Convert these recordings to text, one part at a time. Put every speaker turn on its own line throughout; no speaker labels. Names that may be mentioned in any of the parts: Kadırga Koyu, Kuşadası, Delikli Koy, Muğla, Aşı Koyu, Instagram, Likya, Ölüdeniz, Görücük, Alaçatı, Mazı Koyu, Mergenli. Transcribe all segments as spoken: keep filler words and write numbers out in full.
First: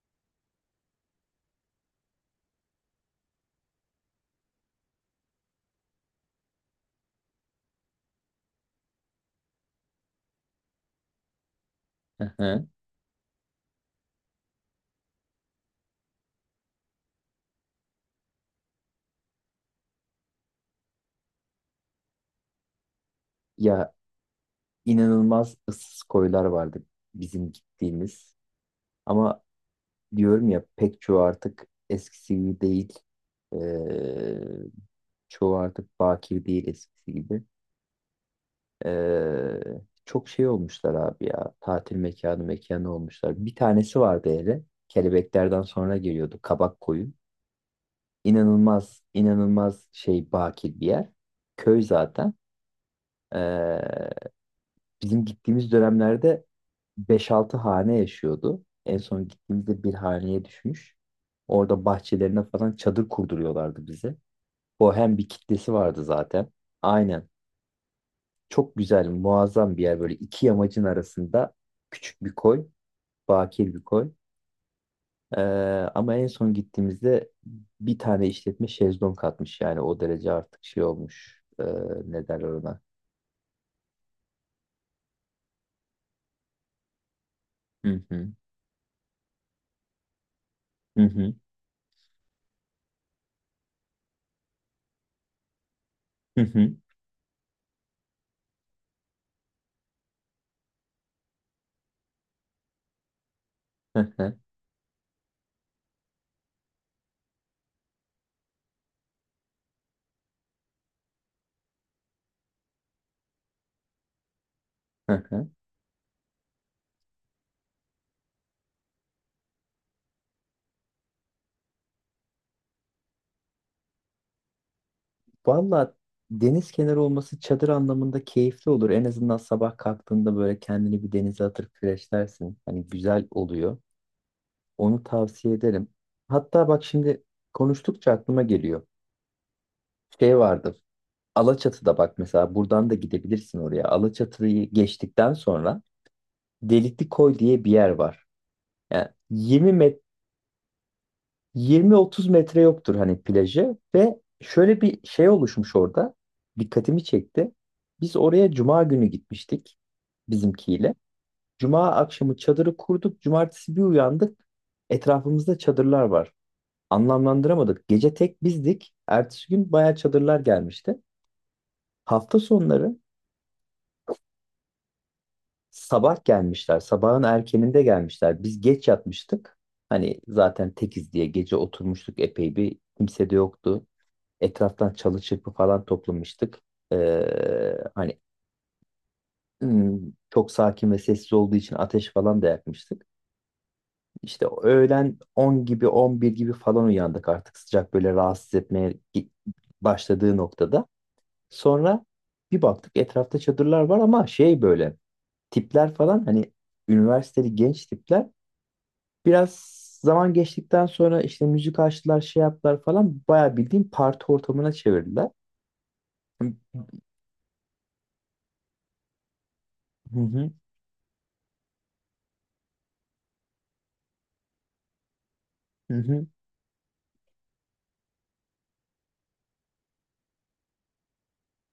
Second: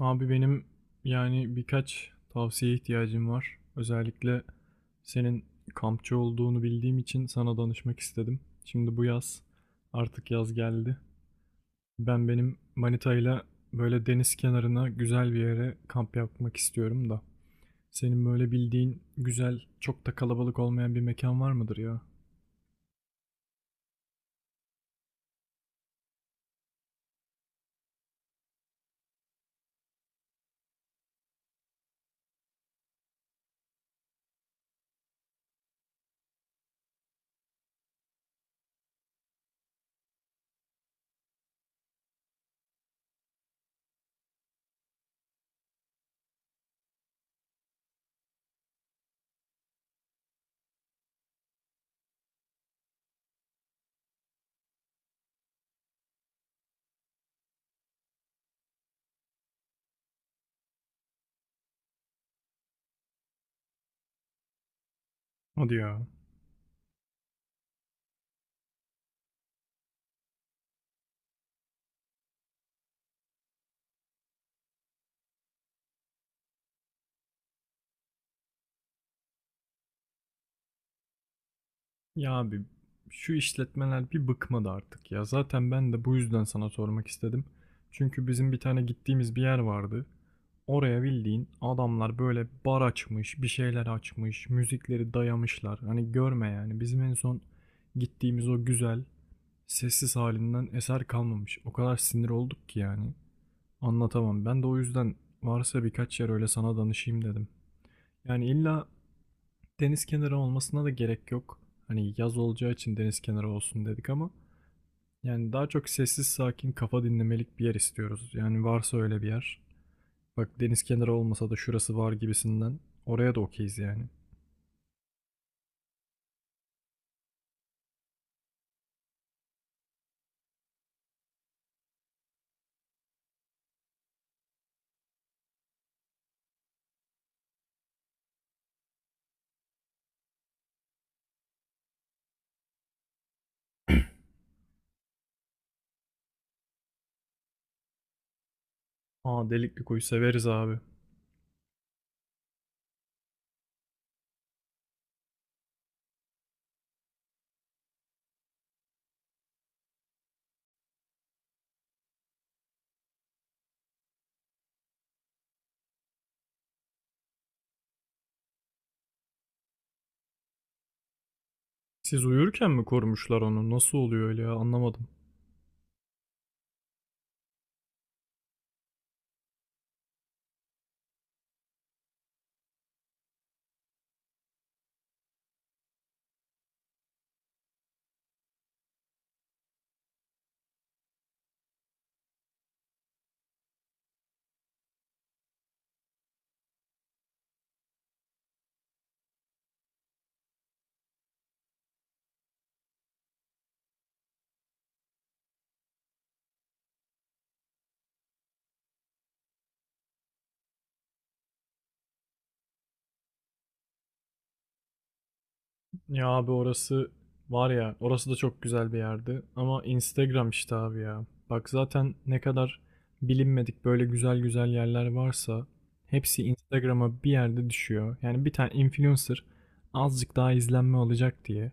Abi benim yani birkaç tavsiye ihtiyacım var. Özellikle senin kampçı olduğunu bildiğim için sana danışmak istedim. Şimdi bu yaz artık yaz geldi. Ben
Hı
benim
hı.
manitayla böyle deniz kenarına güzel bir yere kamp yapmak istiyorum da. Senin böyle bildiğin güzel çok da kalabalık olmayan bir mekan var mıdır ya?
Ya inanılmaz ıssız koylar vardı bizim gittiğimiz. Ama diyorum ya pek çoğu artık eskisi gibi değil. Ee, Çoğu artık bakir değil eskisi gibi. Ee, Çok şey olmuşlar abi ya. Tatil mekanı mekanı olmuşlar. Bir tanesi vardı hele. Kelebeklerden sonra geliyordu Kabak Koyu. İnanılmaz inanılmaz şey bakir bir yer. Köy zaten. Bizim gittiğimiz dönemlerde beş-altı hane yaşıyordu. En son gittiğimizde bir haneye düşmüş. Orada bahçelerine falan çadır kurduruyorlardı bize. Bohem bir kitlesi
Hadi ya.
vardı zaten. Aynen. Çok güzel, muazzam bir yer. Böyle iki yamacın arasında küçük bir koy, bakir bir koy. Ee, Ama en son gittiğimizde bir tane işletme şezlong katmış. Yani o derece artık şey olmuş. Ee, ne
Ya
derler
abi
ona?
şu işletmeler bir bıkmadı artık ya. Zaten ben de bu yüzden sana sormak istedim.
Hı
Çünkü
hı.
bizim bir tane gittiğimiz bir yer vardı.
Hı
Oraya
hı.
bildiğin adamlar böyle bar açmış, bir şeyler açmış, müzikleri dayamışlar. Hani
Hı
görme
hı.
yani bizim en son gittiğimiz o güzel, sessiz halinden eser kalmamış. O kadar sinir olduk ki yani.
Hı hı.
Anlatamam. Ben de o yüzden varsa birkaç yer öyle sana danışayım dedim. Yani illa deniz kenarı olmasına da gerek yok. Hani yaz olacağı için deniz kenarı olsun dedik ama
Hı hı.
yani daha çok sessiz sakin kafa dinlemelik bir yer istiyoruz. Yani varsa öyle bir yer. Bak deniz kenarı olmasa da şurası var gibisinden. Oraya da okeyiz yani.
Valla deniz kenarı olması çadır anlamında keyifli olur. En azından sabah kalktığında böyle kendini bir denize atıp freshlersin. Hani güzel oluyor. Onu tavsiye ederim. Hatta bak şimdi konuştukça aklıma geliyor. Şey vardı. Alaçatı'da bak mesela buradan da gidebilirsin oraya. Alaçatı'yı geçtikten sonra Delikli Koy diye bir yer var. Yani
Aa
yirmi
delikli kuyu severiz abi.
yirmi otuz metre yoktur hani plajı ve şöyle bir şey oluşmuş orada. Dikkatimi çekti. Biz oraya cuma günü gitmiştik bizimkiyle. Cuma akşamı çadırı kurduk. Cumartesi bir uyandık. Etrafımızda çadırlar var. Anlamlandıramadık. Gece tek bizdik. Ertesi gün bayağı çadırlar gelmişti.
Siz
Hafta
uyurken mi
sonları
korumuşlar onu? Nasıl oluyor öyle ya anlamadım.
sabah gelmişler. Sabahın erkeninde gelmişler. Biz geç yatmıştık. Hani zaten tekiz diye gece oturmuştuk epey bir kimse de yoktu. Etraftan çalı çırpı falan toplamıştık. Ee, hani hmm, çok sakin ve sessiz olduğu için ateş falan da yakmıştık. İşte öğlen on gibi on bir gibi falan uyandık artık sıcak böyle rahatsız etmeye gi- başladığı noktada. Sonra bir baktık etrafta çadırlar var ama şey böyle tipler falan hani üniversiteli genç tipler biraz zaman geçtikten sonra işte müzik açtılar şey yaptılar falan bayağı bildiğin parti ortamına çevirdiler.
Ya abi
Hı
orası var ya orası da çok güzel bir yerdi ama
hı
Instagram işte abi ya. Bak zaten ne kadar bilinmedik böyle güzel güzel yerler varsa
hı hı.
hepsi Instagram'a bir yerde düşüyor. Yani bir tane influencer azıcık daha izlenme alacak diye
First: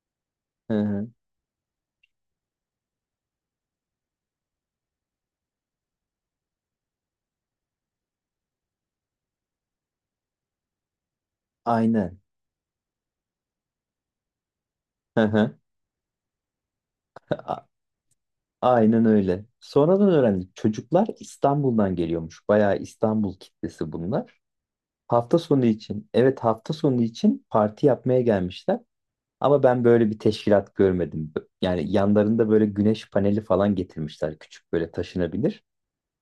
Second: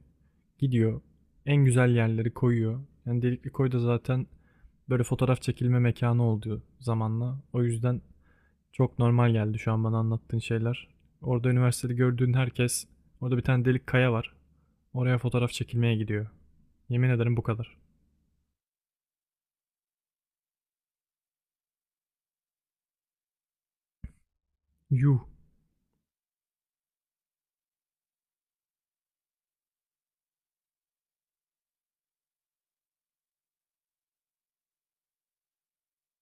Hı
gidiyor
hı.
en güzel yerleri koyuyor. Yani Delikli Koy da zaten böyle fotoğraf çekilme mekanı oldu zamanla. O yüzden çok normal geldi şu an bana anlattığın şeyler. Orada üniversitede
Aynen.
gördüğün herkes. Orada bir tane delik kaya var. Oraya
Hı
fotoğraf
hı.
çekilmeye gidiyor. Yemin ederim bu
A-
kadar.
Aynen öyle. Sonradan öğrendik. Çocuklar İstanbul'dan geliyormuş. Bayağı İstanbul kitlesi bunlar.
Yuh.
Hafta sonu için, evet hafta sonu için parti yapmaya gelmişler. Ama ben böyle bir teşkilat görmedim. Yani yanlarında böyle güneş paneli falan getirmişler. Küçük böyle taşınabilir.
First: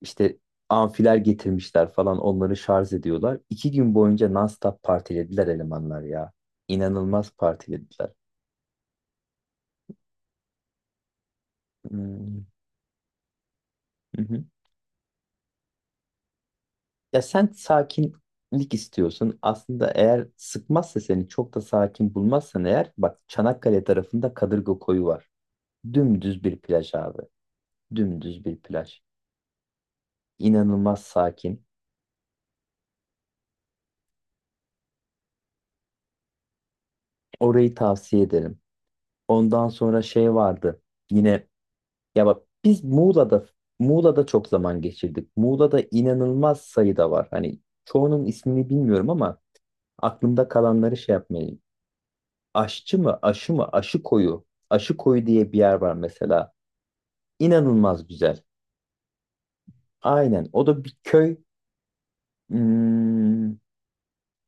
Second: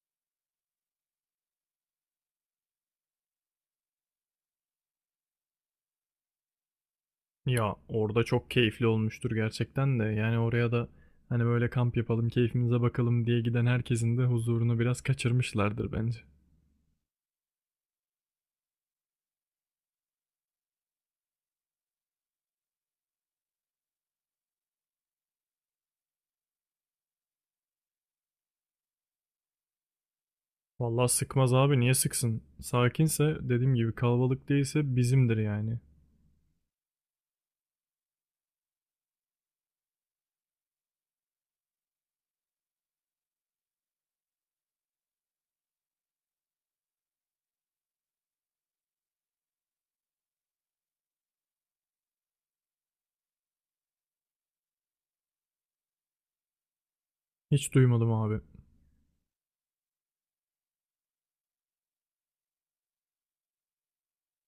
İşte amfiler getirmişler falan. Onları şarj ediyorlar. İki gün boyunca non-stop partilediler elemanlar ya. İnanılmaz
Ya
partilediler.
orada çok keyifli olmuştur gerçekten de. Yani oraya da hani böyle kamp yapalım,
Hmm.
keyfimize bakalım diye giden herkesin de huzurunu biraz kaçırmışlardır bence.
Ya sen sakinlik istiyorsun. Aslında eğer sıkmazsa seni çok da sakin bulmazsan eğer bak Çanakkale tarafında Kadırga Koyu var. Dümdüz bir plaj abi. Dümdüz bir plaj. İnanılmaz
Vallahi sıkmaz
sakin.
abi niye sıksın? Sakinse dediğim gibi kalabalık değilse bizimdir yani.
Orayı tavsiye ederim. Ondan sonra şey vardı. Yine ya bak biz Muğla'da Muğla'da çok zaman geçirdik. Muğla'da inanılmaz sayıda var. Hani çoğunun ismini bilmiyorum ama aklımda kalanları şey yapmaya Aşçı mı, aşı mı, aşı koyu. Aşı koyu diye bir yer var mesela.
Hiç
İnanılmaz
duymadım abi.
güzel. Aynen. O da bir köy. Hmm,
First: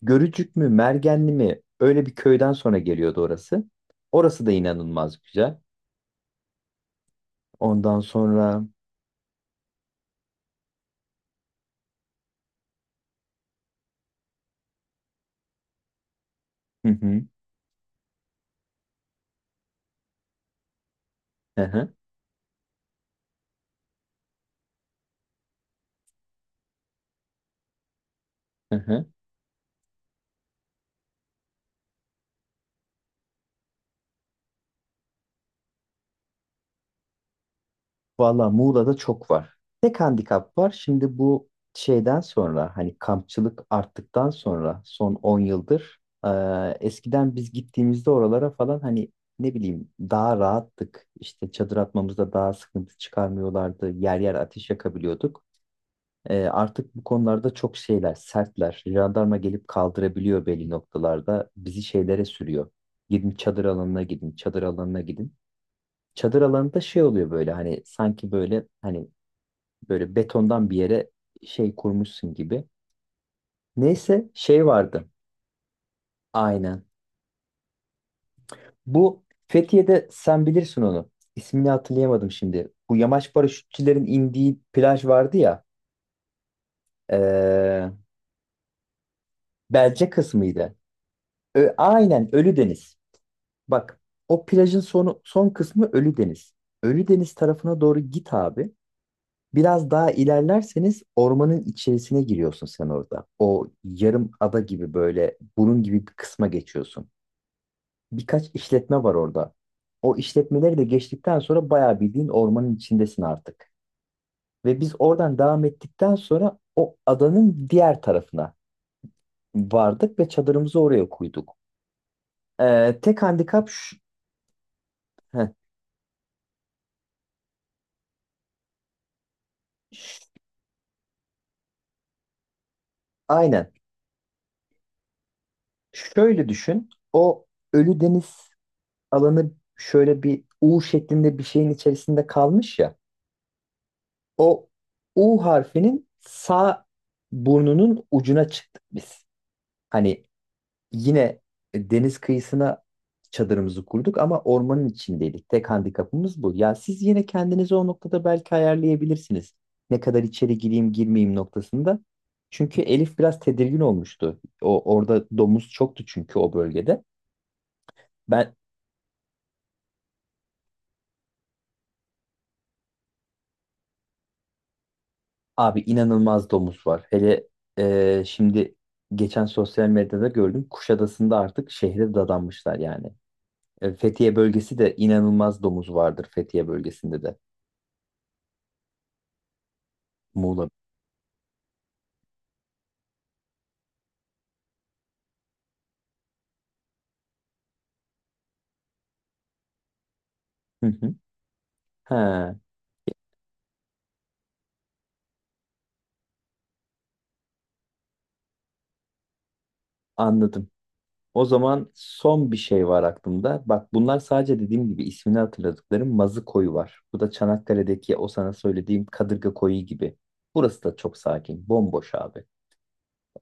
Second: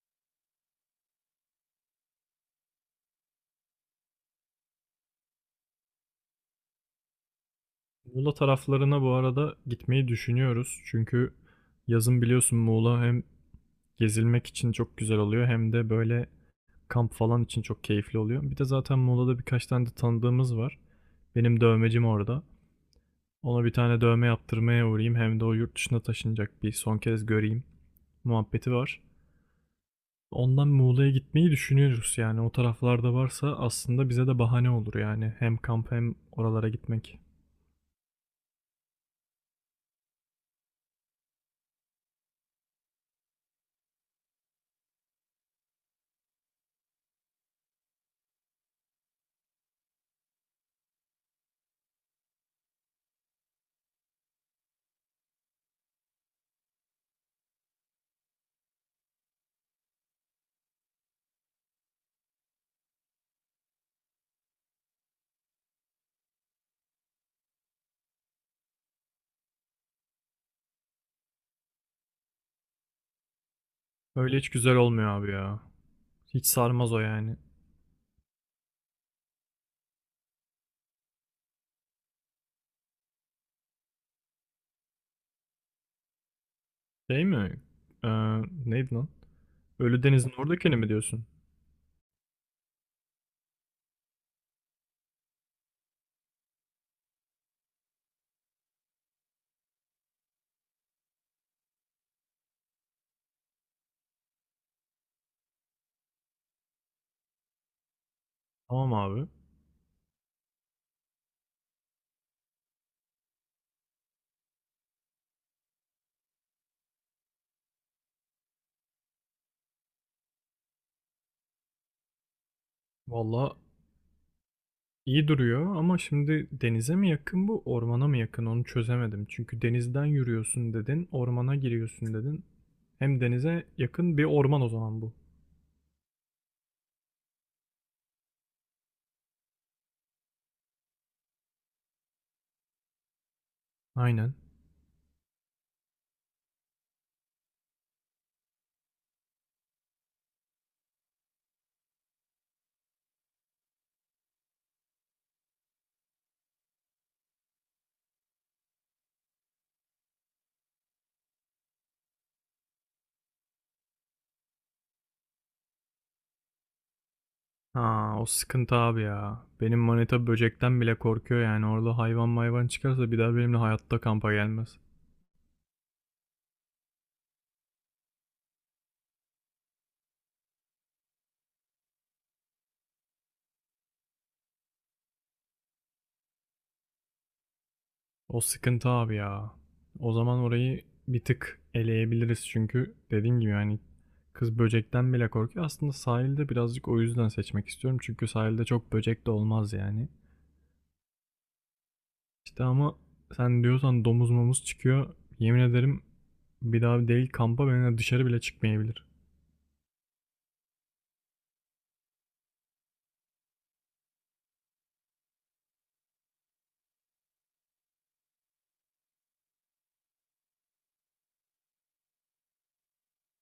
Görücük mü, Mergenli mi? Öyle bir köyden sonra geliyordu orası. Orası da inanılmaz güzel. Ondan
Muğla
sonra...
taraflarına bu arada gitmeyi düşünüyoruz. Çünkü yazın biliyorsun Muğla hem gezilmek için çok güzel oluyor hem de böyle
Hı
kamp
hı,
falan için çok keyifli oluyor. Bir de zaten Muğla'da birkaç tane de tanıdığımız var.
hı
Benim
hı,
dövmecim orada. Ona bir tane dövme yaptırmaya uğrayayım. Hem de o yurt dışına taşınacak bir son kez göreyim muhabbeti
hı
var.
hı.
Ondan Muğla'ya gitmeyi düşünüyoruz yani. O taraflarda varsa aslında bize de bahane olur yani. Hem kamp hem oralara gitmek.
Valla Muğla'da çok var. Tek handikap var. Şimdi bu şeyden sonra hani kampçılık arttıktan sonra son on yıldır e, eskiden biz gittiğimizde oralara falan hani ne bileyim daha rahattık. İşte çadır atmamızda daha sıkıntı çıkarmıyorlardı. Yer yer ateş yakabiliyorduk. E, artık bu konularda çok şeyler sertler. Jandarma gelip kaldırabiliyor belli noktalarda. Bizi şeylere sürüyor. Gidin çadır alanına gidin, çadır alanına gidin. Çadır alanında şey oluyor böyle hani sanki böyle hani böyle betondan bir yere şey kurmuşsun gibi. Neyse
Öyle hiç
şey
güzel olmuyor
vardı.
abi ya. Hiç
Aynen.
sarmaz o yani.
Bu Fethiye'de sen bilirsin onu. İsmini hatırlayamadım şimdi. Bu yamaç paraşütçülerin indiği plaj vardı ya.
Şey mi?
Ee,
Ee, Neydi lan?
Belce
Ölüdeniz'in
kısmıydı.
oradakini mi diyorsun?
Ö- aynen Ölüdeniz. Bak o plajın sonu, son kısmı Ölüdeniz. Ölüdeniz tarafına doğru git abi. Biraz daha ilerlerseniz ormanın içerisine giriyorsun sen orada. O yarım ada gibi böyle bunun gibi bir kısma geçiyorsun. Birkaç
Tamam
işletme var
abi.
orada. O işletmeleri de geçtikten sonra bayağı bildiğin ormanın içindesin artık. Ve biz oradan devam ettikten sonra o adanın diğer tarafına vardık ve çadırımızı oraya koyduk. Ee, tek
Valla
handikap şu,
İyi
heh,
duruyor ama şimdi denize mi yakın bu, ormana mı yakın onu çözemedim. Çünkü denizden
ş-
yürüyorsun dedin, ormana giriyorsun dedin. Hem denize
aynen.
yakın bir orman o zaman bu.
Şöyle düşün. O Ölü Deniz alanı şöyle bir U şeklinde bir şeyin içerisinde kalmış ya.
Aynen.
O U harfinin sağ burnunun ucuna çıktık biz. Hani yine deniz kıyısına çadırımızı kurduk ama ormanın içindeydik. Tek handikapımız bu. Ya siz yine kendinizi o noktada belki ayarlayabilirsiniz. Ne kadar içeri gireyim girmeyeyim noktasında. Çünkü Elif biraz tedirgin olmuştu. O orada domuz çoktu çünkü o bölgede.
Ha, o
Ben
sıkıntı abi ya. Benim manita böcekten bile korkuyor yani. Orada hayvan mayvan çıkarsa bir daha benimle hayatta kampa gelmez.
abi inanılmaz domuz var. Hele e, şimdi geçen sosyal medyada gördüm. Kuşadası'nda artık şehre dadanmışlar yani. E, Fethiye bölgesi de inanılmaz domuz vardır Fethiye bölgesinde de.
O sıkıntı abi ya. O zaman
Muğla.
orayı bir tık eleyebiliriz çünkü dediğim gibi yani kız böcekten bile korkuyor. Aslında sahilde birazcık o yüzden seçmek istiyorum. Çünkü sahilde çok böcek de olmaz yani.
Hı hı. He,
İşte ama sen diyorsan domuz momuz çıkıyor. Yemin ederim bir daha değil kampa benimle dışarı bile çıkmayabilir.
anladım. O zaman son bir şey var aklımda. Bak bunlar sadece dediğim gibi ismini hatırladıklarım Mazı Koyu var. Bu da Çanakkale'deki o sana söylediğim Kadırga Koyu gibi. Burası da çok sakin, bomboş abi.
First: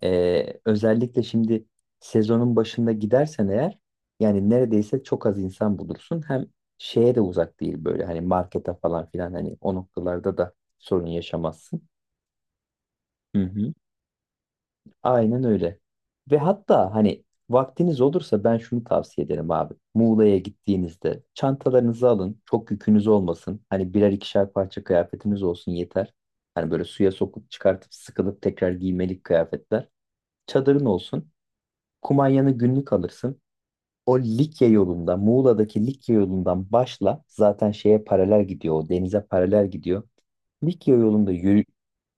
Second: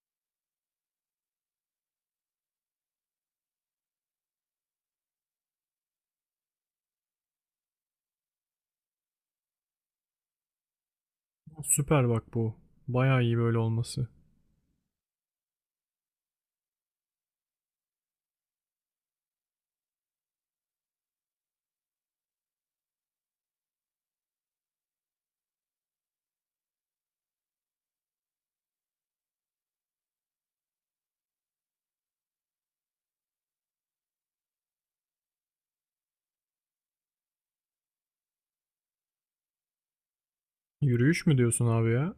Ee, özellikle şimdi sezonun başında gidersen eğer yani neredeyse çok az insan bulursun. Hem şeye de uzak değil böyle hani markete falan filan hani o noktalarda da sorun yaşamazsın.
Süper bak bu. Bayağı iyi
Hı
böyle
hı.
olması.
Aynen öyle. Ve hatta hani vaktiniz olursa ben şunu tavsiye ederim abi. Muğla'ya gittiğinizde çantalarınızı alın. Çok yükünüz olmasın. Hani birer ikişer parça kıyafetiniz olsun yeter. Hani böyle suya sokup çıkartıp sıkılıp tekrar giymelik kıyafetler. Çadırın olsun. Kumanyanı günlük alırsın. O Likya yolunda, Muğla'daki Likya yolundan başla. Zaten şeye paralel gidiyor. O denize paralel gidiyor. Likya
Yürüyüş
yolunda
mü
yürü-
diyorsun abi ya?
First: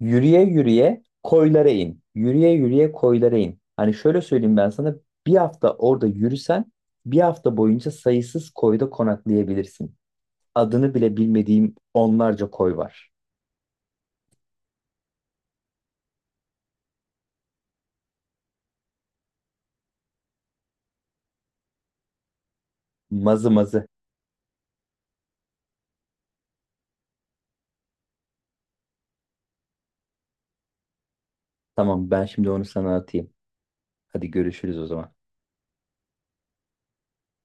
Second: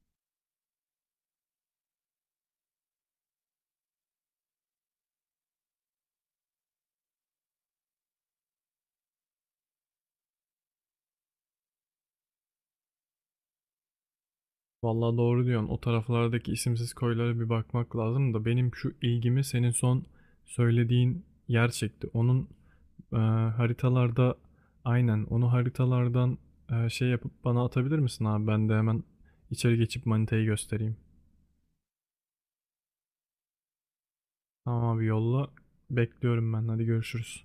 yürüye yürüye koylara in. Yürüye yürüye koylara in. Hani şöyle söyleyeyim ben sana. Bir hafta orada yürüsen bir hafta boyunca sayısız koyda konaklayabilirsin. Adını bile bilmediğim onlarca koy var.
Vallahi doğru diyorsun. O taraflardaki isimsiz koylara bir bakmak lazım da benim şu ilgimi senin son söylediğin yer çekti. Onun e,
Mazı mazı.
haritalarda aynen onu haritalardan e, şey yapıp bana atabilir misin abi? Ben de hemen içeri geçip manitayı göstereyim.
Tamam ben şimdi onu sana atayım. Hadi görüşürüz o
Tamam abi
zaman.
yolla. Bekliyorum ben. Hadi görüşürüz.